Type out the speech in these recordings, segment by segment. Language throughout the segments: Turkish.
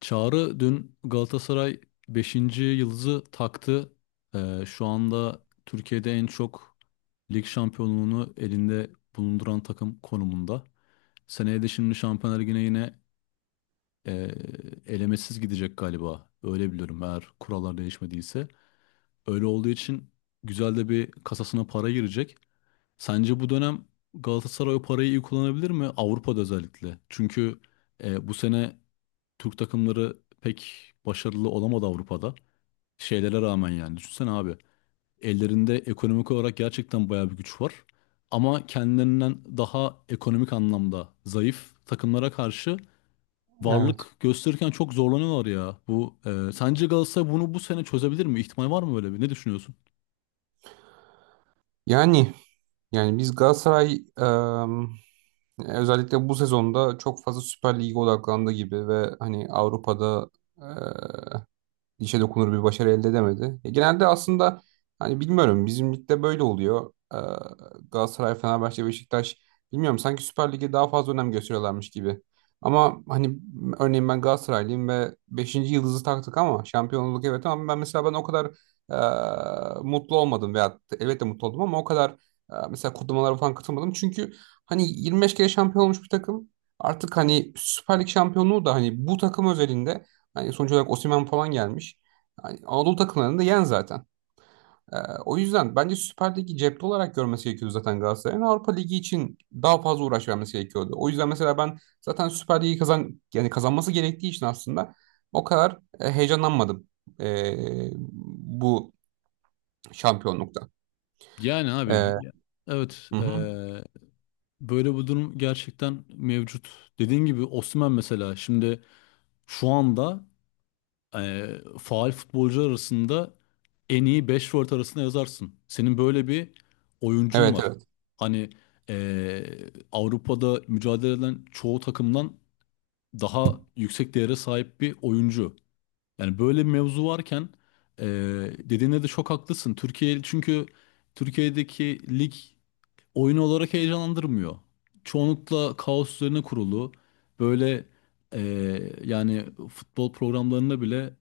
Çağrı dün Galatasaray beşinci yıldızı taktı. Şu anda Türkiye'de en çok lig şampiyonluğunu elinde bulunduran takım konumunda. Seneye de şimdi Şampiyonlar Ligi'ne yine e, elemesiz gidecek galiba. Öyle biliyorum eğer kurallar değişmediyse. Öyle olduğu için güzel de bir kasasına para girecek. Sence bu dönem Galatasaray o parayı iyi kullanabilir mi? Avrupa'da özellikle. Çünkü bu sene Türk takımları pek başarılı olamadı Avrupa'da. Şeylere rağmen yani. Düşünsene abi. Ellerinde ekonomik olarak gerçekten bayağı bir güç var. Ama kendilerinden daha ekonomik anlamda zayıf takımlara karşı varlık Evet. gösterirken çok zorlanıyorlar ya. Bu sence Galatasaray bunu bu sene çözebilir mi? İhtimal var mı böyle bir? Ne düşünüyorsun? Yani yani biz Galatasaray özellikle bu sezonda çok fazla Süper Lig'e odaklandı gibi ve hani Avrupa'da dişe dokunur bir başarı elde edemedi. Ya genelde aslında hani bilmiyorum bizim ligde böyle oluyor. Galatasaray, Fenerbahçe, Beşiktaş bilmiyorum sanki Süper Lig'e daha fazla önem gösteriyorlarmış gibi. Ama hani örneğin ben Galatasaraylıyım ve beşinci yıldızı taktık ama şampiyonluk evet, ama ben mesela ben o kadar mutlu olmadım veya elbette mutlu oldum, ama o kadar mesela kutlamalara falan katılmadım. Çünkü hani 25 kere şampiyon olmuş bir takım artık, hani Süper Lig şampiyonluğu da hani bu takım özelinde, yani sonuç olarak Osimhen falan gelmiş. Yani Anadolu takımlarını da yen zaten. Ee, o yüzden bence Süper Lig'i cepte olarak görmesi gerekiyordu zaten Galatasaray'ın. Avrupa Ligi için daha fazla uğraş vermesi gerekiyordu. O yüzden mesela ben zaten Süper Lig'i yani kazanması gerektiği için aslında o kadar heyecanlanmadım e, bu şampiyonlukta. Yani abi E, ya, evet, hı hı. Böyle bir durum gerçekten mevcut. Dediğin gibi Osimhen mesela şimdi şu anda faal futbolcular arasında en iyi 5 forvet arasında yazarsın. Senin böyle bir oyuncun Evet, var. evet. Hani e, Avrupa'da mücadele eden çoğu takımdan daha yüksek değere sahip bir oyuncu. Yani böyle bir mevzu varken e, dediğine de çok haklısın. Türkiye çünkü Türkiye'deki lig oyun olarak heyecanlandırmıyor. Çoğunlukla kaos üzerine kurulu. Böyle yani futbol programlarında bile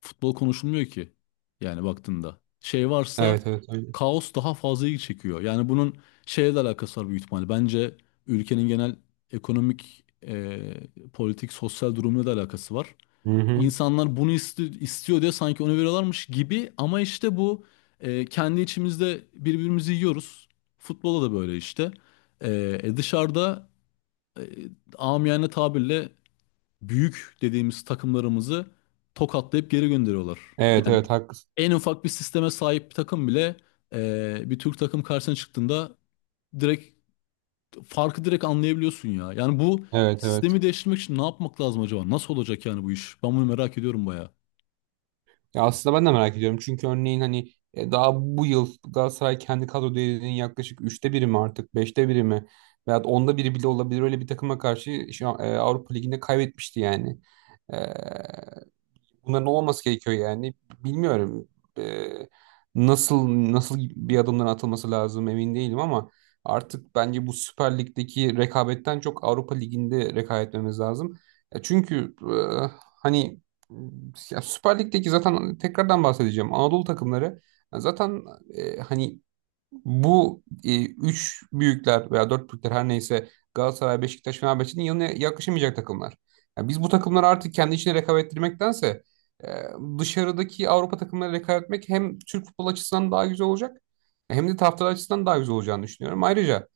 futbol konuşulmuyor ki. Yani baktığında. Şey varsa Evet, evet, öyle. kaos daha fazla ilgi çekiyor. Yani bunun şeyle de alakası var büyük ihtimalle. Bence ülkenin genel ekonomik, politik, sosyal durumuyla da alakası var. Hı hı. İnsanlar bunu istiyor diye sanki onu veriyorlarmış gibi ama işte bu kendi içimizde birbirimizi yiyoruz. Futbola da böyle işte. Dışarıda e, amiyane tabirle büyük dediğimiz takımlarımızı tokatlayıp geri gönderiyorlar. Evet, Yani evet, haklısın. en ufak bir sisteme sahip bir takım bile bir Türk takım karşısına çıktığında direkt farkı direkt anlayabiliyorsun ya. Yani bu Evet, evet. sistemi değiştirmek için ne yapmak lazım acaba? Nasıl olacak yani bu iş? Ben bunu merak ediyorum bayağı. Ya aslında ben de merak ediyorum. Çünkü örneğin hani daha bu yıl Galatasaray kendi kadro değerinin yaklaşık üçte biri mi artık, beşte biri mi, veyahut onda biri bile olabilir. Öyle bir takıma karşı şu an, Avrupa Ligi'nde kaybetmişti, yani bunların olmaması gerekiyor yani. Bilmiyorum, e, nasıl bir adımların atılması lazım emin değilim ama artık bence bu Süper Lig'deki rekabetten çok Avrupa Ligi'nde rekabet etmemiz lazım. Çünkü hani ya Süper Lig'deki zaten tekrardan bahsedeceğim. Anadolu takımları zaten hani bu üç büyükler veya dört büyükler her neyse Galatasaray, Beşiktaş, Fenerbahçe'nin yanına yaklaşamayacak takımlar. Yani biz bu takımları artık kendi içine rekabet ettirmektense e, dışarıdaki Avrupa takımları rekabet etmek hem Türk futbol açısından daha güzel olacak, hem de taraftar açısından daha güzel olacağını düşünüyorum. Ayrıca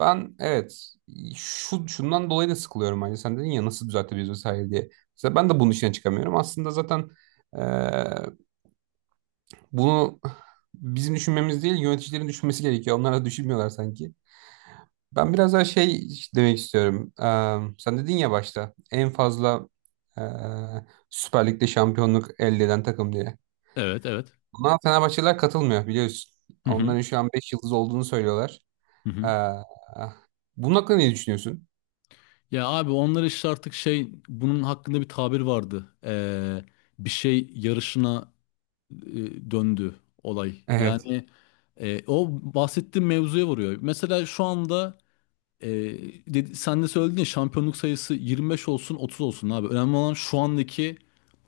ben evet, şundan dolayı da sıkılıyorum bence. Sen dedin ya nasıl düzeltebiliriz vesaire diye. Mesela ben de bunun içine çıkamıyorum. Aslında zaten e, bunu bizim düşünmemiz değil, yöneticilerin düşünmesi gerekiyor. Onlar da düşünmüyorlar sanki. Ben biraz daha şey demek istiyorum. Sen dedin ya başta en fazla eee Süper Lig'de şampiyonluk elde eden takım diye. Evet, evet. Buna Fenerbahçeliler katılmıyor biliyorsun. Hı hı, Onların şu an 5 yıldız olduğunu söylüyorlar. hı hı. Eee, bunun hakkında ne düşünüyorsun? Ya abi onlar işte artık şey bunun hakkında bir tabir vardı. Bir şey yarışına döndü olay. Evet. Yani o bahsettiğim mevzuya vuruyor. Mesela şu anda e, sen de söyledin ya şampiyonluk sayısı 25 olsun 30 olsun abi. Önemli olan şu andaki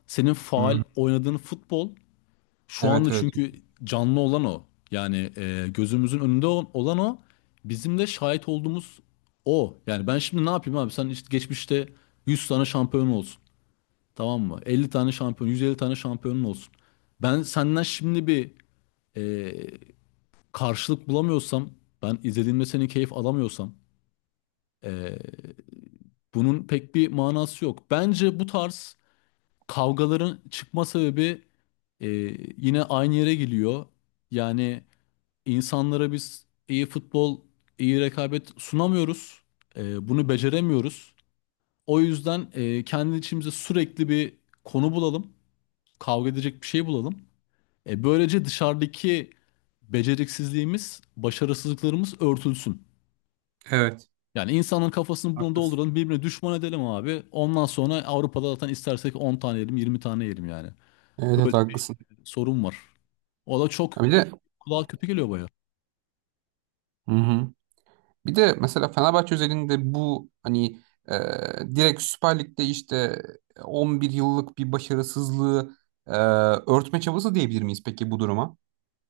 senin faal Hı. oynadığın futbol. Şu anda Evet, evet. çünkü canlı olan o. Yani gözümüzün önünde olan o. Bizim de şahit olduğumuz o. Yani ben şimdi ne yapayım abi? Sen işte geçmişte 100 tane şampiyon olsun. Tamam mı? 50 tane şampiyon, 150 tane şampiyonun olsun. Ben senden şimdi bir e, karşılık bulamıyorsam, ben izlediğimde seni keyif alamıyorsam, e, bunun pek bir manası yok. Bence bu tarz kavgaların çıkma sebebi e, yine aynı yere geliyor. Yani İnsanlara biz iyi futbol, iyi rekabet sunamıyoruz. Bunu beceremiyoruz. O yüzden kendi içimize sürekli bir konu bulalım. Kavga edecek bir şey bulalım. Böylece dışarıdaki beceriksizliğimiz, başarısızlıklarımız örtülsün. Evet. Yani insanın kafasını bunu Haklısın. dolduralım, birbirine düşman edelim abi. Ondan sonra Avrupa'da zaten istersek 10 tane yerim, 20 tane yerim yani. Evet, evet, Böyle bir haklısın. sorun var. O da çok Ha, bir de kulağa kötü geliyor baya. hı hı. Bir de mesela Fenerbahçe özelinde bu hani e, direkt Süper Lig'de işte 11 yıllık bir başarısızlığı e, örtme çabası diyebilir miyiz peki bu duruma?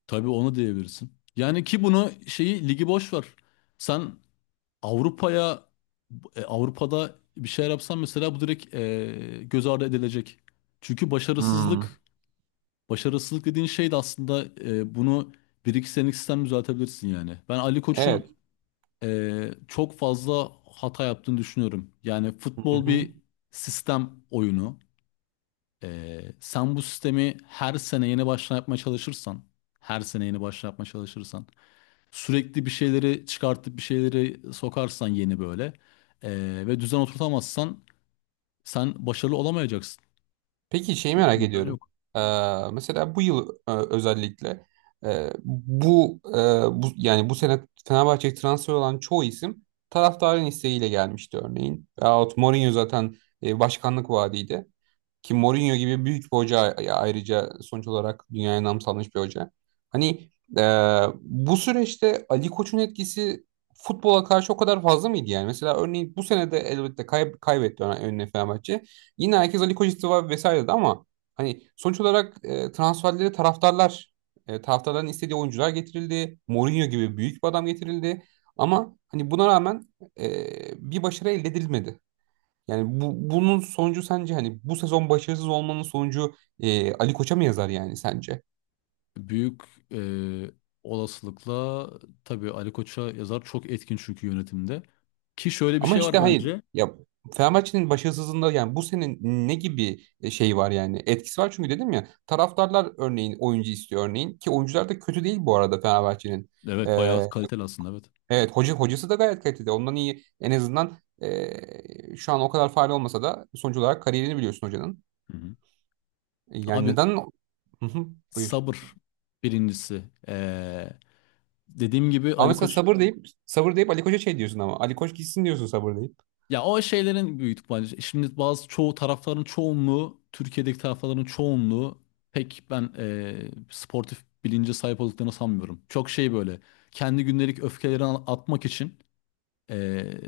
Tabii onu diyebilirsin. Yani ki bunu şeyi ligi boş ver. Sen Avrupa'ya Avrupa'da bir şey yapsan mesela bu direkt göz ardı edilecek. Çünkü Hmm. Başarısızlık dediğin şey de aslında bunu bir iki senelik sistem düzeltebilirsin yani. Ben Ali Koç'un Evet. Çok fazla hata yaptığını düşünüyorum. Yani futbol bir sistem oyunu. Sen bu sistemi her sene yeni baştan yapmaya çalışırsan her sene yeni baştan yapmaya çalışırsan sürekli bir şeyleri çıkartıp bir şeyleri sokarsan yeni böyle ve düzen oturtamazsan sen başarılı olamayacaksın. Peki şeyi merak İmkanı ediyorum. yok. Ee, mesela bu yıl özellikle e, bu, e, bu sene Fenerbahçe'ye transfer olan çoğu isim taraftarın isteğiyle gelmişti örneğin. Veyahut Mourinho zaten başkanlık vaadiydi. Ki Mourinho gibi büyük bir hoca ayrıca sonuç olarak dünyaya nam salmış bir hoca. Hani e, bu süreçte Ali Koç'un etkisi futbola karşı o kadar fazla mıydı yani? Mesela örneğin bu sene de elbette kaybetti önüne Fenerbahçe. Yine herkes Ali Koç istifa vesaire dedi, ama hani sonuç olarak transferleri taraftarların istediği oyuncular getirildi. Mourinho gibi büyük bir adam getirildi. Ama hani buna rağmen e, bir başarı elde edilmedi. Yani bunun sonucu, sence hani bu sezon başarısız olmanın sonucu Ali Koç'a mı yazar yani sence? Büyük eee, olasılıkla tabii Ali Koç'a yazar, çok etkin çünkü yönetimde. Ki şöyle bir Ama şey işte var hayır. bence. Ya Fenerbahçe'nin başarısızlığında yani bu senin ne gibi şey var, yani etkisi var, çünkü dedim ya, taraftarlar örneğin oyuncu istiyor örneğin, ki oyuncular da kötü değil bu arada Fenerbahçe'nin. Ee, Evet bayağı kaliteli aslında, evet. evet, hocası da gayet kaliteli. Ondan iyi en azından şu an o kadar faal olmasa da sonuç olarak kariyerini biliyorsun hocanın. Hı hı. Yani Abi, neden? Hı hı, buyur. sabır birincisi. Dediğim gibi Ama Ali mesela Koç... sabır deyip sabır deyip Ali Koç'a şey diyorsun, ama Ali Koç gitsin diyorsun sabır deyip. Ya o şeylerin büyük bence. Şimdi bazı çoğu tarafların çoğunluğu, Türkiye'deki tarafların çoğunluğu pek ben sportif bilince sahip olduklarını sanmıyorum. Çok şey böyle kendi gündelik öfkelerini atmak için eee,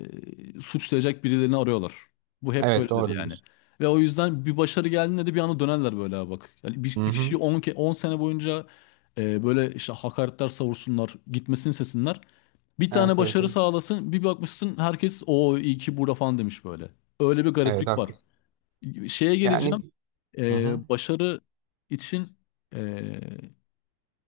suçlayacak birilerini arıyorlar. Bu hep Evet, doğru böyledir yani. diyorsun. Ve o yüzden bir başarı geldiğinde de bir anda dönerler böyle. "Aa bak." Yani Hı bir hı. kişiyi 10 sene boyunca böyle işte hakaretler savursunlar, gitmesini sesinler. Bir tane Evet, evet, başarı öyle. sağlasın, bir bakmışsın herkes o iyi ki burada falan demiş böyle. Öyle bir Evet, gariplik var. haklısın. Şeye Yani geleceğim. hı hı. Başarı için ee,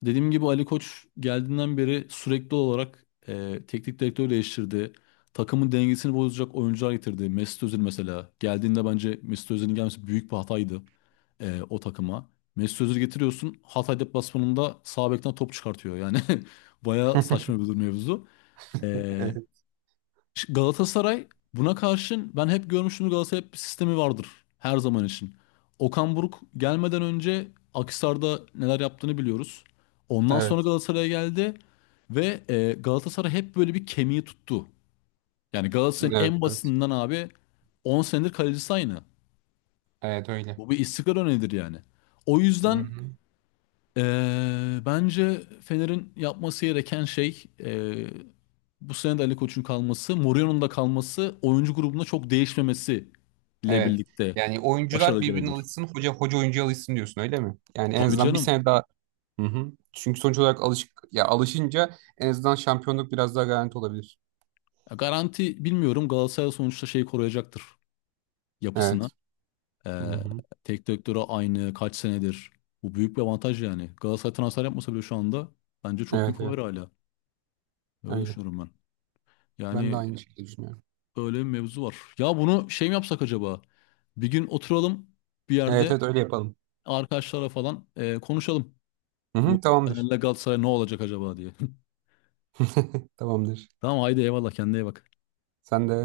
dediğim gibi Ali Koç geldiğinden beri sürekli olarak teknik direktör değiştirdi. Takımın dengesini bozacak oyuncular getirdi. Mesut Özil mesela. Geldiğinde bence Mesut Özil'in gelmesi büyük bir hataydı o takıma. Mesut Özil getiriyorsun. Hatay deplasmanında sağ bekten top çıkartıyor. Yani bayağı saçma bir durum mevzu. E, Evet, Galatasaray buna karşın ben hep görmüştüm, Galatasaray hep bir sistemi vardır her zaman için. Okan Buruk gelmeden önce Akhisar'da neler yaptığını biliyoruz. Ondan sonra evet, Galatasaray'a geldi ve Galatasaray hep böyle bir kemiği tuttu. Yani Galatasaray'ın evet, en evet. basitinden abi 10 senedir kalecisi aynı. Evet, öyle. Bu bir istikrar örneğidir yani. O Hı yüzden hı. Bence Fener'in yapması gereken şey bu sene de Ali Koç'un kalması, Mourinho'nun da kalması, oyuncu grubunda çok değişmemesi ile Evet. birlikte Yani oyuncular başarılı birbirine gelebilir. alışsın, hoca oyuncuya alışsın diyorsun öyle mi? Yani en Tabii azından bir canım. sene daha. Hı hı. Çünkü sonuç olarak alışık ya, alışınca en azından şampiyonluk biraz daha garanti olabilir. Ya garanti bilmiyorum, Galatasaray sonuçta şeyi koruyacaktır, yapısını. Evet. Hı Ee, hı. Tek direktörü aynı kaç senedir. Bu büyük bir avantaj yani. Galatasaray transfer yapmasa bile şu anda bence çok Evet, büyük evet. favori hala. Öyle Öyle. düşünüyorum ben. Ben de Yani aynı şekilde düşünüyorum. öyle bir mevzu var. Ya bunu şey mi yapsak acaba? Bir gün oturalım bir Evet, yerde evet, öyle yapalım. arkadaşlara falan konuşalım. Hı Bu hı, tamamdır. Fener'le Galatasaray ne olacak acaba diye. Tamamdır. Tamam haydi eyvallah, kendine iyi bak. Sen de